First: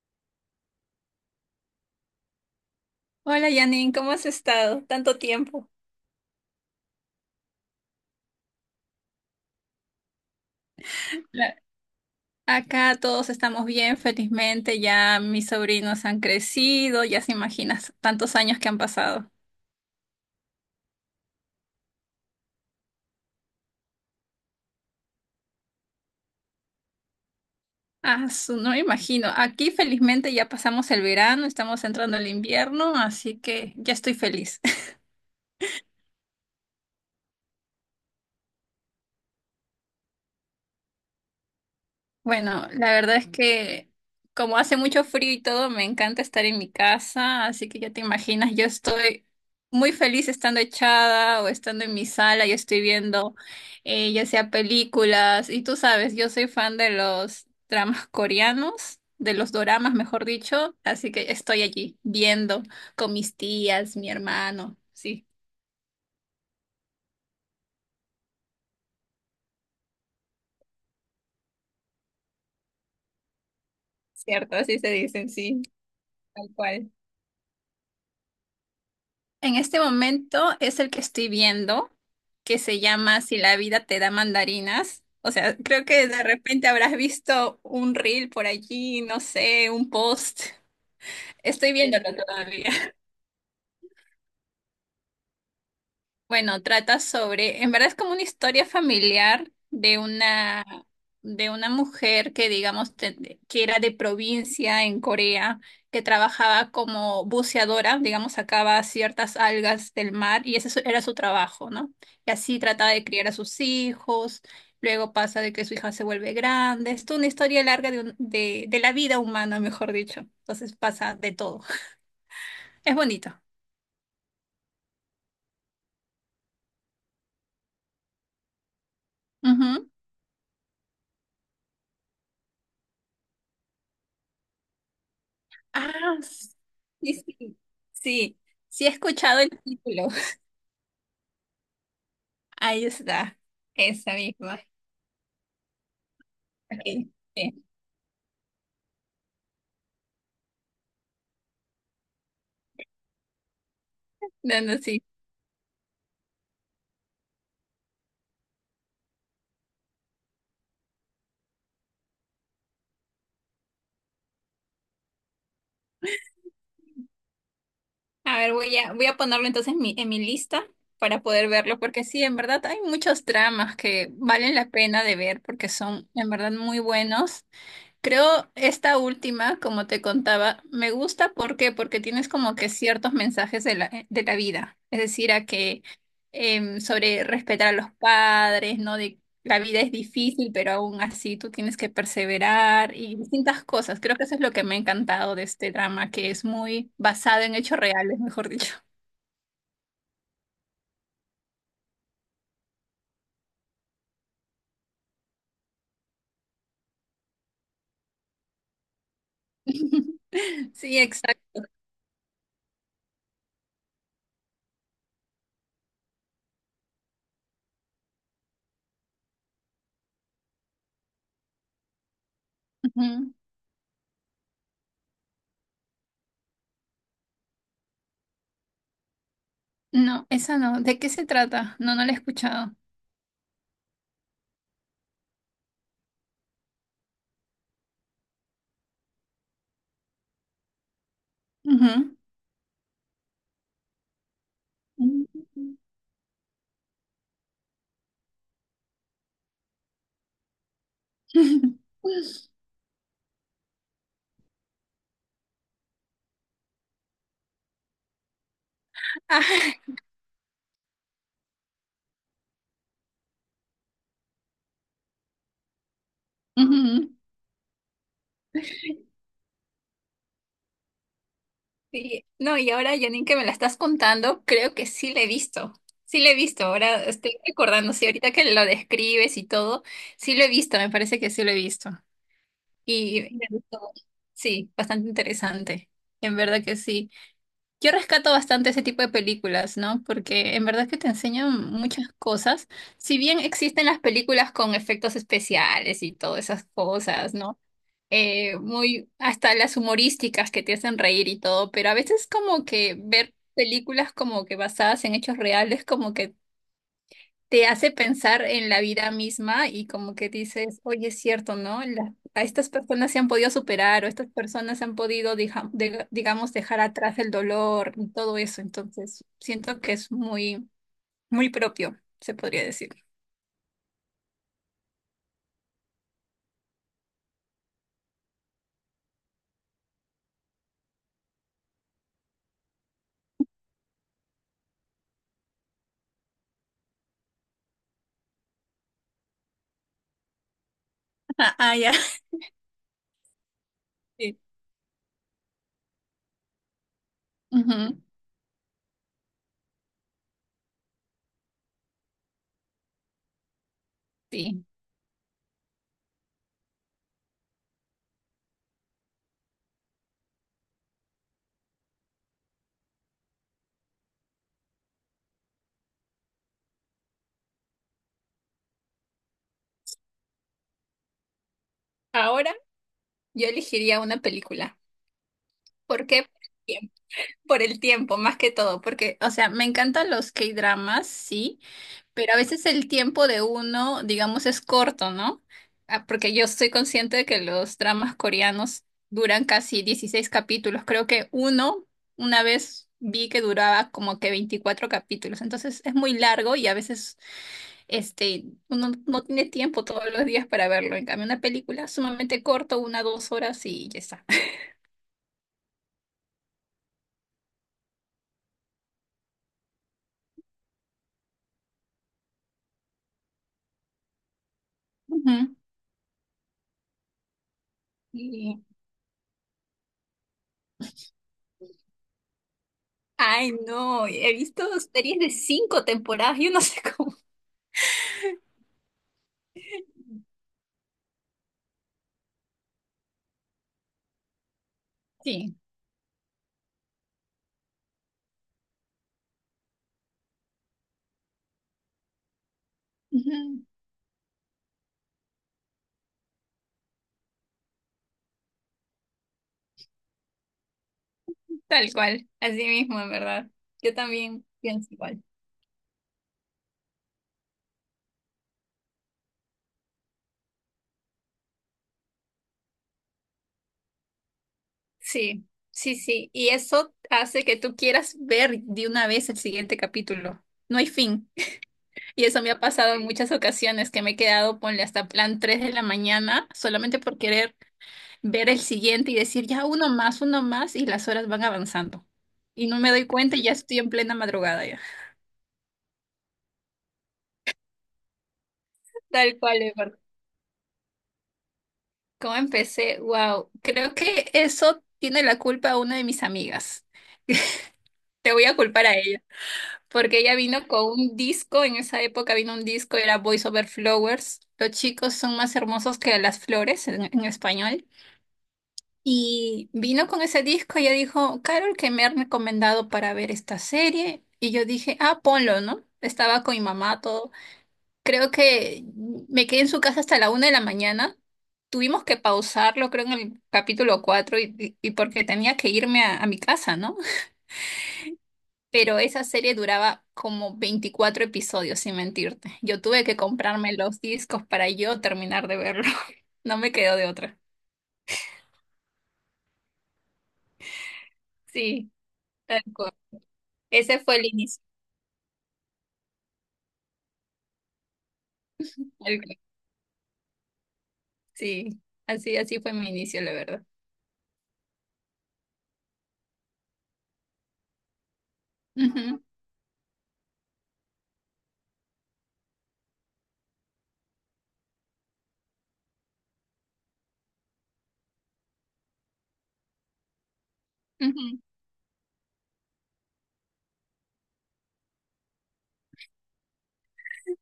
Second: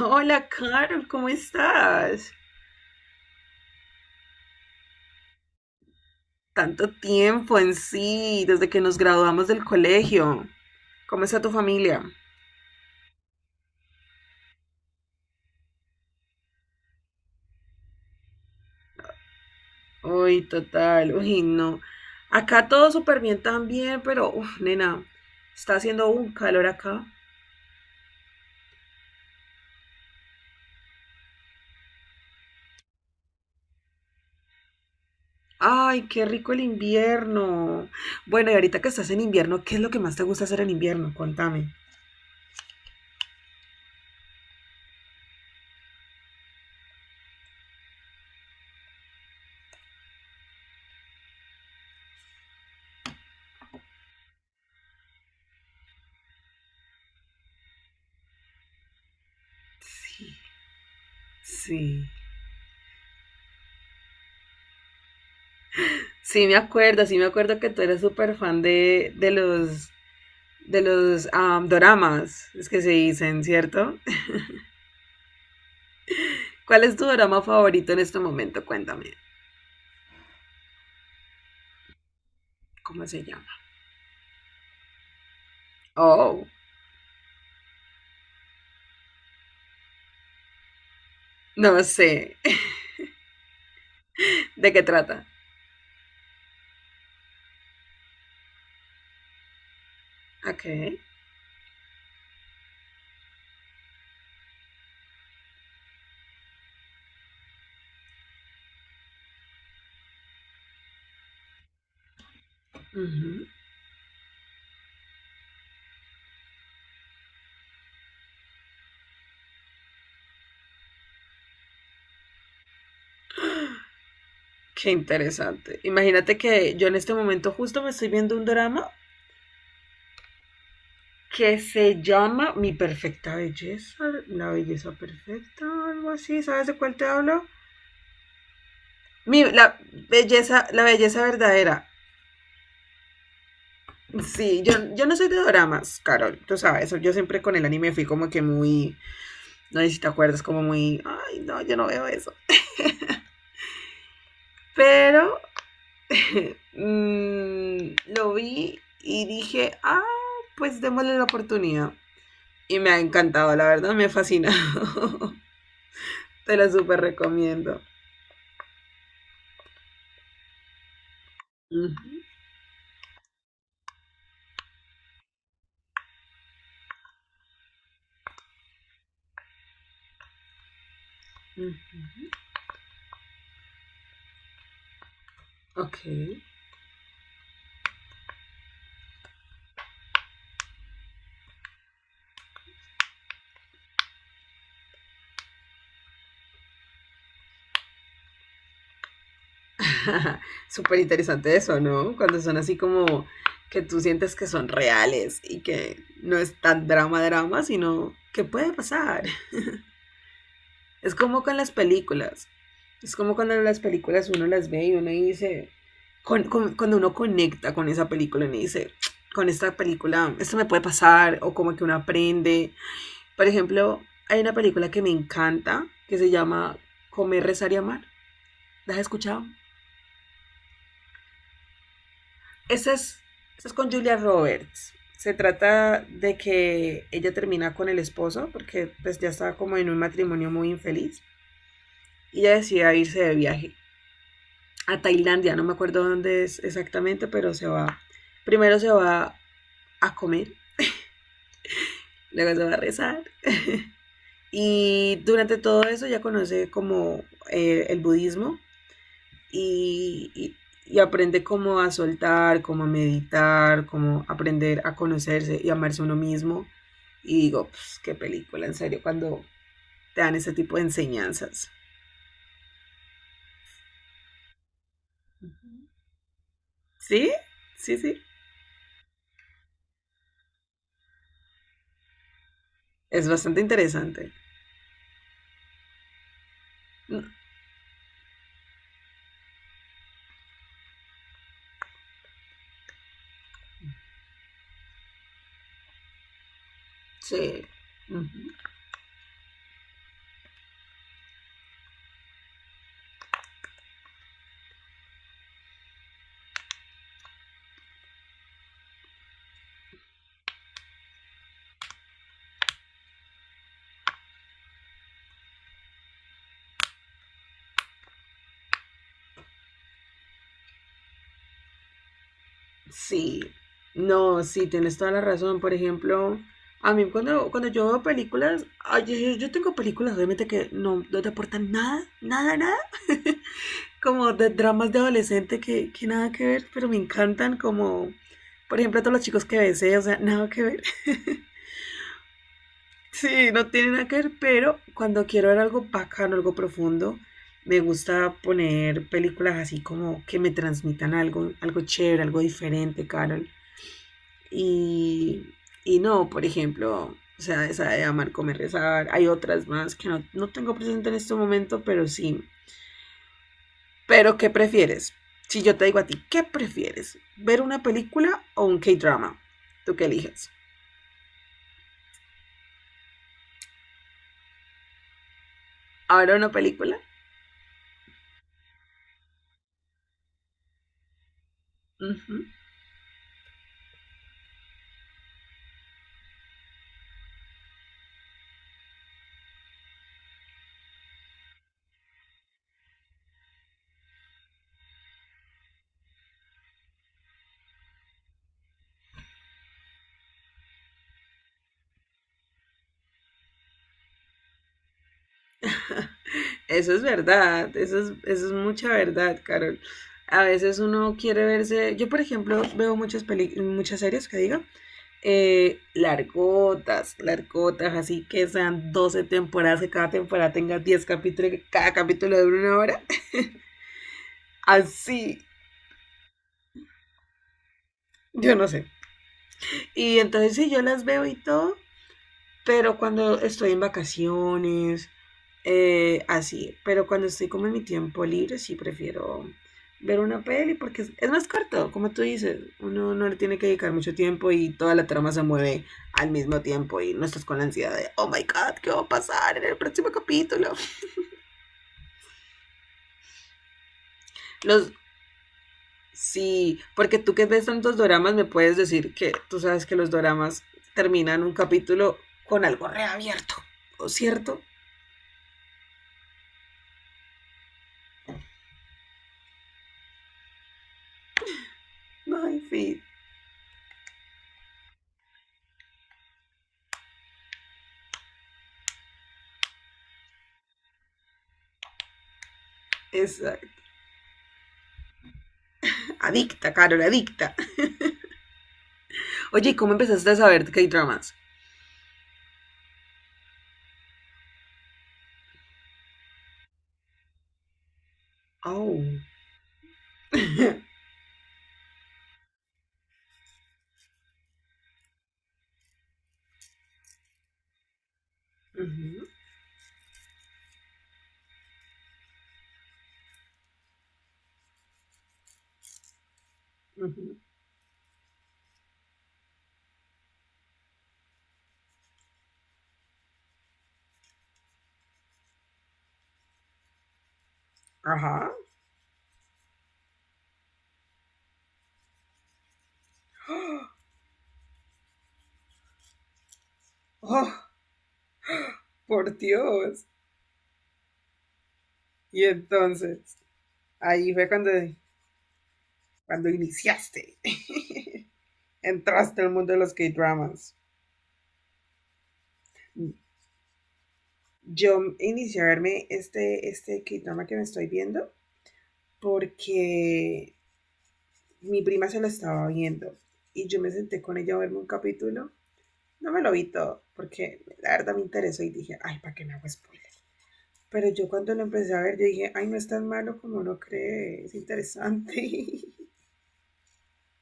Hola, Carol, ¿cómo estás? Hola Janine, ¿cómo has estado? Tanto tiempo. Tanto tiempo en sí, desde que nos graduamos del colegio. ¿Cómo está tu La- familia? Acá todos estamos bien, felizmente. Ya mis sobrinos han crecido, ya se imaginas tantos años que han pasado. Uy, total, uy, no. Acá todo súper bien también, pero, uf, nena, está haciendo un calor acá. Ah, no me imagino. Aquí felizmente ya pasamos el verano, estamos entrando al invierno, así que ya estoy feliz. Ay, qué rico el invierno. Bueno, y ahorita que estás en invierno, ¿qué es lo que más te gusta hacer en invierno? Contame. Bueno, la verdad es que como hace mucho frío y todo, me encanta estar en mi casa, así que ya te imaginas, yo estoy muy feliz estando echada o estando en mi sala y estoy viendo ya sea películas, y tú sabes, yo soy fan de los dramas coreanos, de los doramas, mejor Sí, dicho, así que estoy allí sí. viendo con mis tías, mi hermano, sí, Sí me acuerdo que tú eres súper fan de los doramas, es que se dicen, ¿cierto? cierto, así se dicen, sí, tal ¿Cuál cual. es tu dorama favorito en este momento? Cuéntame. En este momento es el que estoy viendo, que se ¿Cómo llama se Si llama? la vida te da mandarinas. O sea, creo que de Oh, repente habrás visto un reel por allí, no sé, un post. Estoy no viéndolo sé. todavía. ¿De qué trata? Bueno, trata sobre, en verdad es como una historia familiar Ok. de una mujer que digamos que era de provincia en Corea, que trabajaba como buceadora, digamos, sacaba ciertas algas del mar y ese era su trabajo, ¿no? Y así trataba de criar a Ujú. sus hijos, luego pasa de que su hija se vuelve grande, es toda una historia larga de, de la vida humana, mejor dicho, entonces pasa de todo. Es bonito. Qué interesante. Imagínate que yo en este momento justo me estoy viendo un drama que se llama Mi Perfecta Belleza, la belleza perfecta, algo Ah, así. ¿Sabes de cuál te sí, hablo? sí, sí, sí he escuchado Mi, el la título. la belleza verdadera. Ahí está, esa misma. Sí, yo no soy de doramas, Carol, tú Ok, sabes, yo siempre con sí. el anime fui como que muy, no sé si te acuerdas, como muy, ay, no, yo no veo eso. No, no, sí. Pero lo vi y dije, ah, pues démosle la oportunidad. Y me ha encantado, la verdad, me fascina. Te lo súper recomiendo. A ver, voy a ponerlo entonces en en mi lista para poder verlo, Ujú, porque sí, en verdad hay muchos dramas que valen la pena de ver porque son en verdad muy buenos. Creo esta última, como te contaba, me gusta ¿por qué? Porque tienes ujú. como que ciertos mensajes de de la vida, es decir, a que Ok. Sobre respetar a los padres, ¿no? De la vida es difícil, pero aún así tú tienes que perseverar y distintas cosas. Creo que eso es lo que me ha encantado de este drama, que es muy basado en hechos reales, mejor dicho. Súper interesante eso, ¿no? Cuando son así como que tú sientes que son reales y que no es tan drama drama, sino que puede pasar. Sí, Es como con exacto. las películas. Es como cuando las películas uno las ve y uno dice, cuando uno conecta con esa película, uno dice, con esta película, esto me puede pasar, o como que uno aprende. Ujú. Por ejemplo, hay una película que me encanta, que se llama Comer, Rezar y Amar. ¿La has escuchado? No, esa no. ¿De qué se trata? No, no la he escuchado. Esa es, esa es con Julia Roberts. Se trata de que ella termina con el esposo porque pues ya estaba como en un matrimonio muy infeliz Ujú. y ella decide irse de viaje a Tailandia, no me acuerdo dónde es exactamente, pero se va, primero se va a comer, luego se va a rezar y durante todo eso ya conoce como el budismo Ah, y, y aprende como a soltar, como a meditar, como aprender a conocerse y amarse uno mismo. Ujú. Y digo, pues, qué película, en serio, cuando te dan ese tipo de enseñanzas. Sí. No, y ahora, Janine, que me la estás contando, creo que sí la he visto. Sí la he visto, ahora ¿Sí? estoy recordando, Sí, sí, sí. ahorita que lo describes y todo, sí lo he visto, me parece que sí lo he visto. Y Es me bastante gustó. interesante. Sí, bastante interesante. En verdad que sí. Yo rescato bastante ese tipo de películas, ¿no? Porque en verdad que te enseñan muchas cosas. Si bien existen las películas con efectos especiales y todas esas cosas, ¿no? Sí. Muy, hasta las humorísticas que te hacen reír y todo, pero a veces como que ver películas como que basadas en hechos reales, como que te hace pensar en la vida misma y como que dices, oye, es cierto, ¿no? A estas personas se han podido superar o estas personas han podido, digamos, dejar atrás el dolor y todo eso, entonces siento que es muy, muy propio, se podría decir. Sí. No, sí, tienes toda la razón. Por ejemplo, a mí cuando yo veo películas, ay, yo tengo películas obviamente que no te aportan nada, nada, nada. Como de dramas de adolescente que nada que ver, pero me encantan como, por ejemplo, todos los chicos que besé, o sea, nada que ver. Ah, ah, ya. Sí, no tiene nada que ver, Sí. pero cuando quiero ver algo bacano, algo profundo, me Ujú, gusta poner películas así como que me transmitan algo, algo chévere, algo diferente, Carol. sí. Y, y no, por ejemplo, o sea, esa de amar, comer, rezar. Hay otras más que no tengo presente en este momento, pero sí. Pero, ¿qué prefieres? Si yo te digo a ti, ¿qué prefieres? ¿Ver una película o un K-drama? ¿Tú qué eliges? Ahora yo elegiría una película. ¿Por qué? ¿Ahora una película? Por el tiempo, más que todo, porque, o sea, me encantan los K-dramas, sí, pero a Ujú. veces el tiempo de uno, digamos, es corto, ¿no? Ah, porque yo estoy consciente de que los dramas coreanos duran casi 16 capítulos. Creo que uno, una vez vi que duraba como que 24 capítulos. Entonces es muy largo y a veces este, uno no tiene tiempo todos los días para verlo. En cambio, una película sumamente corto, una, dos horas y ya está. Eso es verdad, eso es mucha verdad, Carol. A veces uno quiere verse, yo por ejemplo veo muchas muchas series que digo, largotas, largotas, así que Ujú. sean 12 temporadas, que cada temporada tenga 10 capítulos, que cada capítulo dure 1 hora, Ay, no, he visto series de así, 5 temporadas, yo no sé cómo. yo no sé. Y entonces si yo las veo y todo, pero cuando estoy en vacaciones, Sí. Así. Pero cuando estoy como en mi tiempo libre, sí prefiero ver una peli porque es más corto, como tú dices. Uno no le tiene Ujú, que dedicar mucho tiempo y toda la trama se mueve al mismo tiempo y no estás con la ansiedad de, oh my god, ¿qué va a pasar en el próximo capítulo? tal cual, así mismo, en verdad. Yo también pienso Los, igual. sí, porque tú que ves tantos doramas me puedes decir que tú sabes que los doramas terminan un capítulo con algo reabierto, ¿o cierto? Sí, sí, sí. Y eso hace que tú quieras ver de una vez el siguiente capítulo. No hay fin. Y eso No, me ha en pasado en fin, muchas ocasiones que me he quedado, ponle hasta plan 3 de la mañana, solamente por querer ver el siguiente y decir ya uno más, y las horas van avanzando. Y no me doy cuenta y es, ya estoy en plena madrugada ya. adicta, Carol, adicta. Tal cual. Oye, ¿cómo empezaste a saber K-dramas? ¿Cómo empecé? Wow, creo que eso tiene la culpa una de mis amigas. Te voy a culpar a Oh. ella, porque ella vino con un disco, en esa época vino un disco, era Voice Over Flowers. Los chicos son más hermosos que las flores en español. Ujú, Y vino con ese disco y ella dijo, Carol, que me han recomendado para ver esta serie. Y yo dije, ah, ponlo, ¿no? Estaba con mi mamá, todo. ujú. Creo que me quedé en su casa hasta la una de la mañana. Tuvimos que pausarlo, creo, en el capítulo 4 y porque tenía que irme a mi casa, ¿no? Ajá. Pero esa serie duraba como 24 episodios, sin mentirte. Yo tuve que comprarme los discos para yo terminar de verlo. No me quedó de otra. Oh, por Dios. Sí, Y tal cual. entonces, Ese fue el ahí fue inicio. cuando iniciaste. Tal cual. Entraste al mundo de los K-dramas. Sí, así, así fue mi inicio, la verdad. Yo inicié a verme este K-drama que me estoy viendo Ujú, porque mi prima se lo estaba viendo y yo me senté con ella a verme un capítulo. No me lo vi todo, porque la verdad me interesó y dije, ay, ¿para qué me hago spoiler? Pero yo ujú. cuando lo empecé a ver, yo dije, ay, no es tan malo como no cree, es interesante.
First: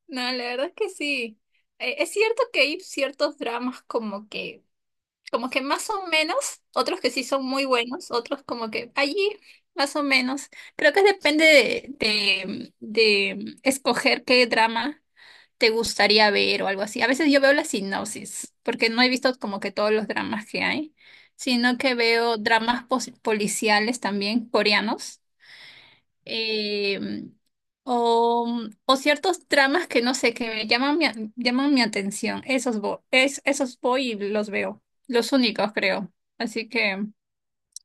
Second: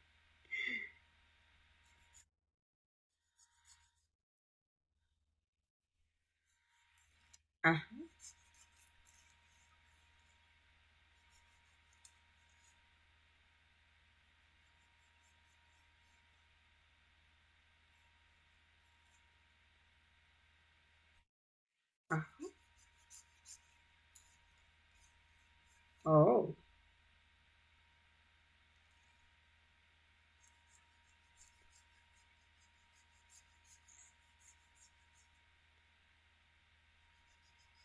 No, la verdad es que sí. Es cierto que hay ciertos dramas como que más o menos, otros que sí son muy Ah, buenos, otros como que allí más o menos. Creo que depende de, de escoger qué drama te gustaría ver o algo así. A veces yo veo la sinopsis, porque no he visto como que todos los dramas que hay, sino que ah, veo dramas policiales también coreanos oh, eh, o, o ciertos dramas que no sé, que me llaman mi, llaman mi atención. Esos voy, es, esos voy y los veo. Los únicos, creo. Así que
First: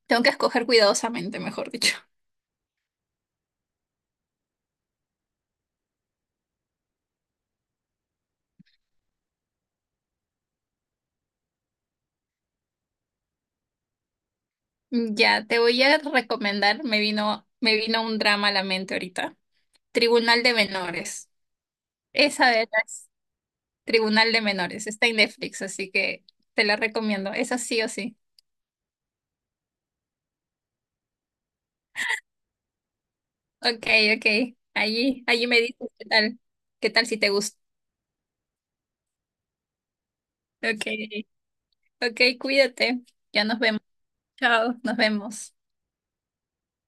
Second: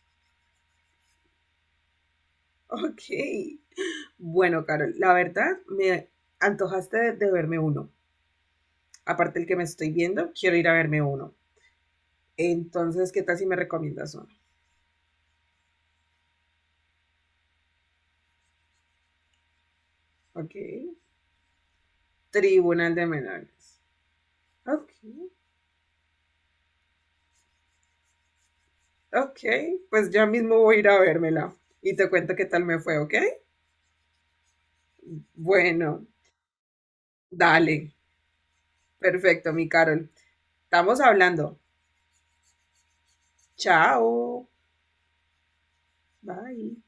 tengo que escoger cuidadosamente, mejor dicho. ok. Bueno, Carol, la verdad me antojaste de verme uno. Aparte el que me estoy viendo, quiero ir a verme uno. Entonces, ¿qué tal si me recomiendas uno? Ya, te voy a recomendar, me vino un drama a la mente ahorita. Tribunal de Ok. Menores. Esa de Tribunal de las Menores. Tribunal de Menores. Ok, Está en Netflix, así que te la recomiendo. Esa sí o sí. ok. Pues ya mismo voy a ir a vérmela y te cuento qué tal me fue, ¿ok? Ok, ok. Allí, allí me dices Bueno, qué tal si te gusta. dale. Perfecto, mi Carol. Ok, Estamos hablando. ok, cuídate. Ya nos vemos. Chao. Chao, nos vemos. Bye.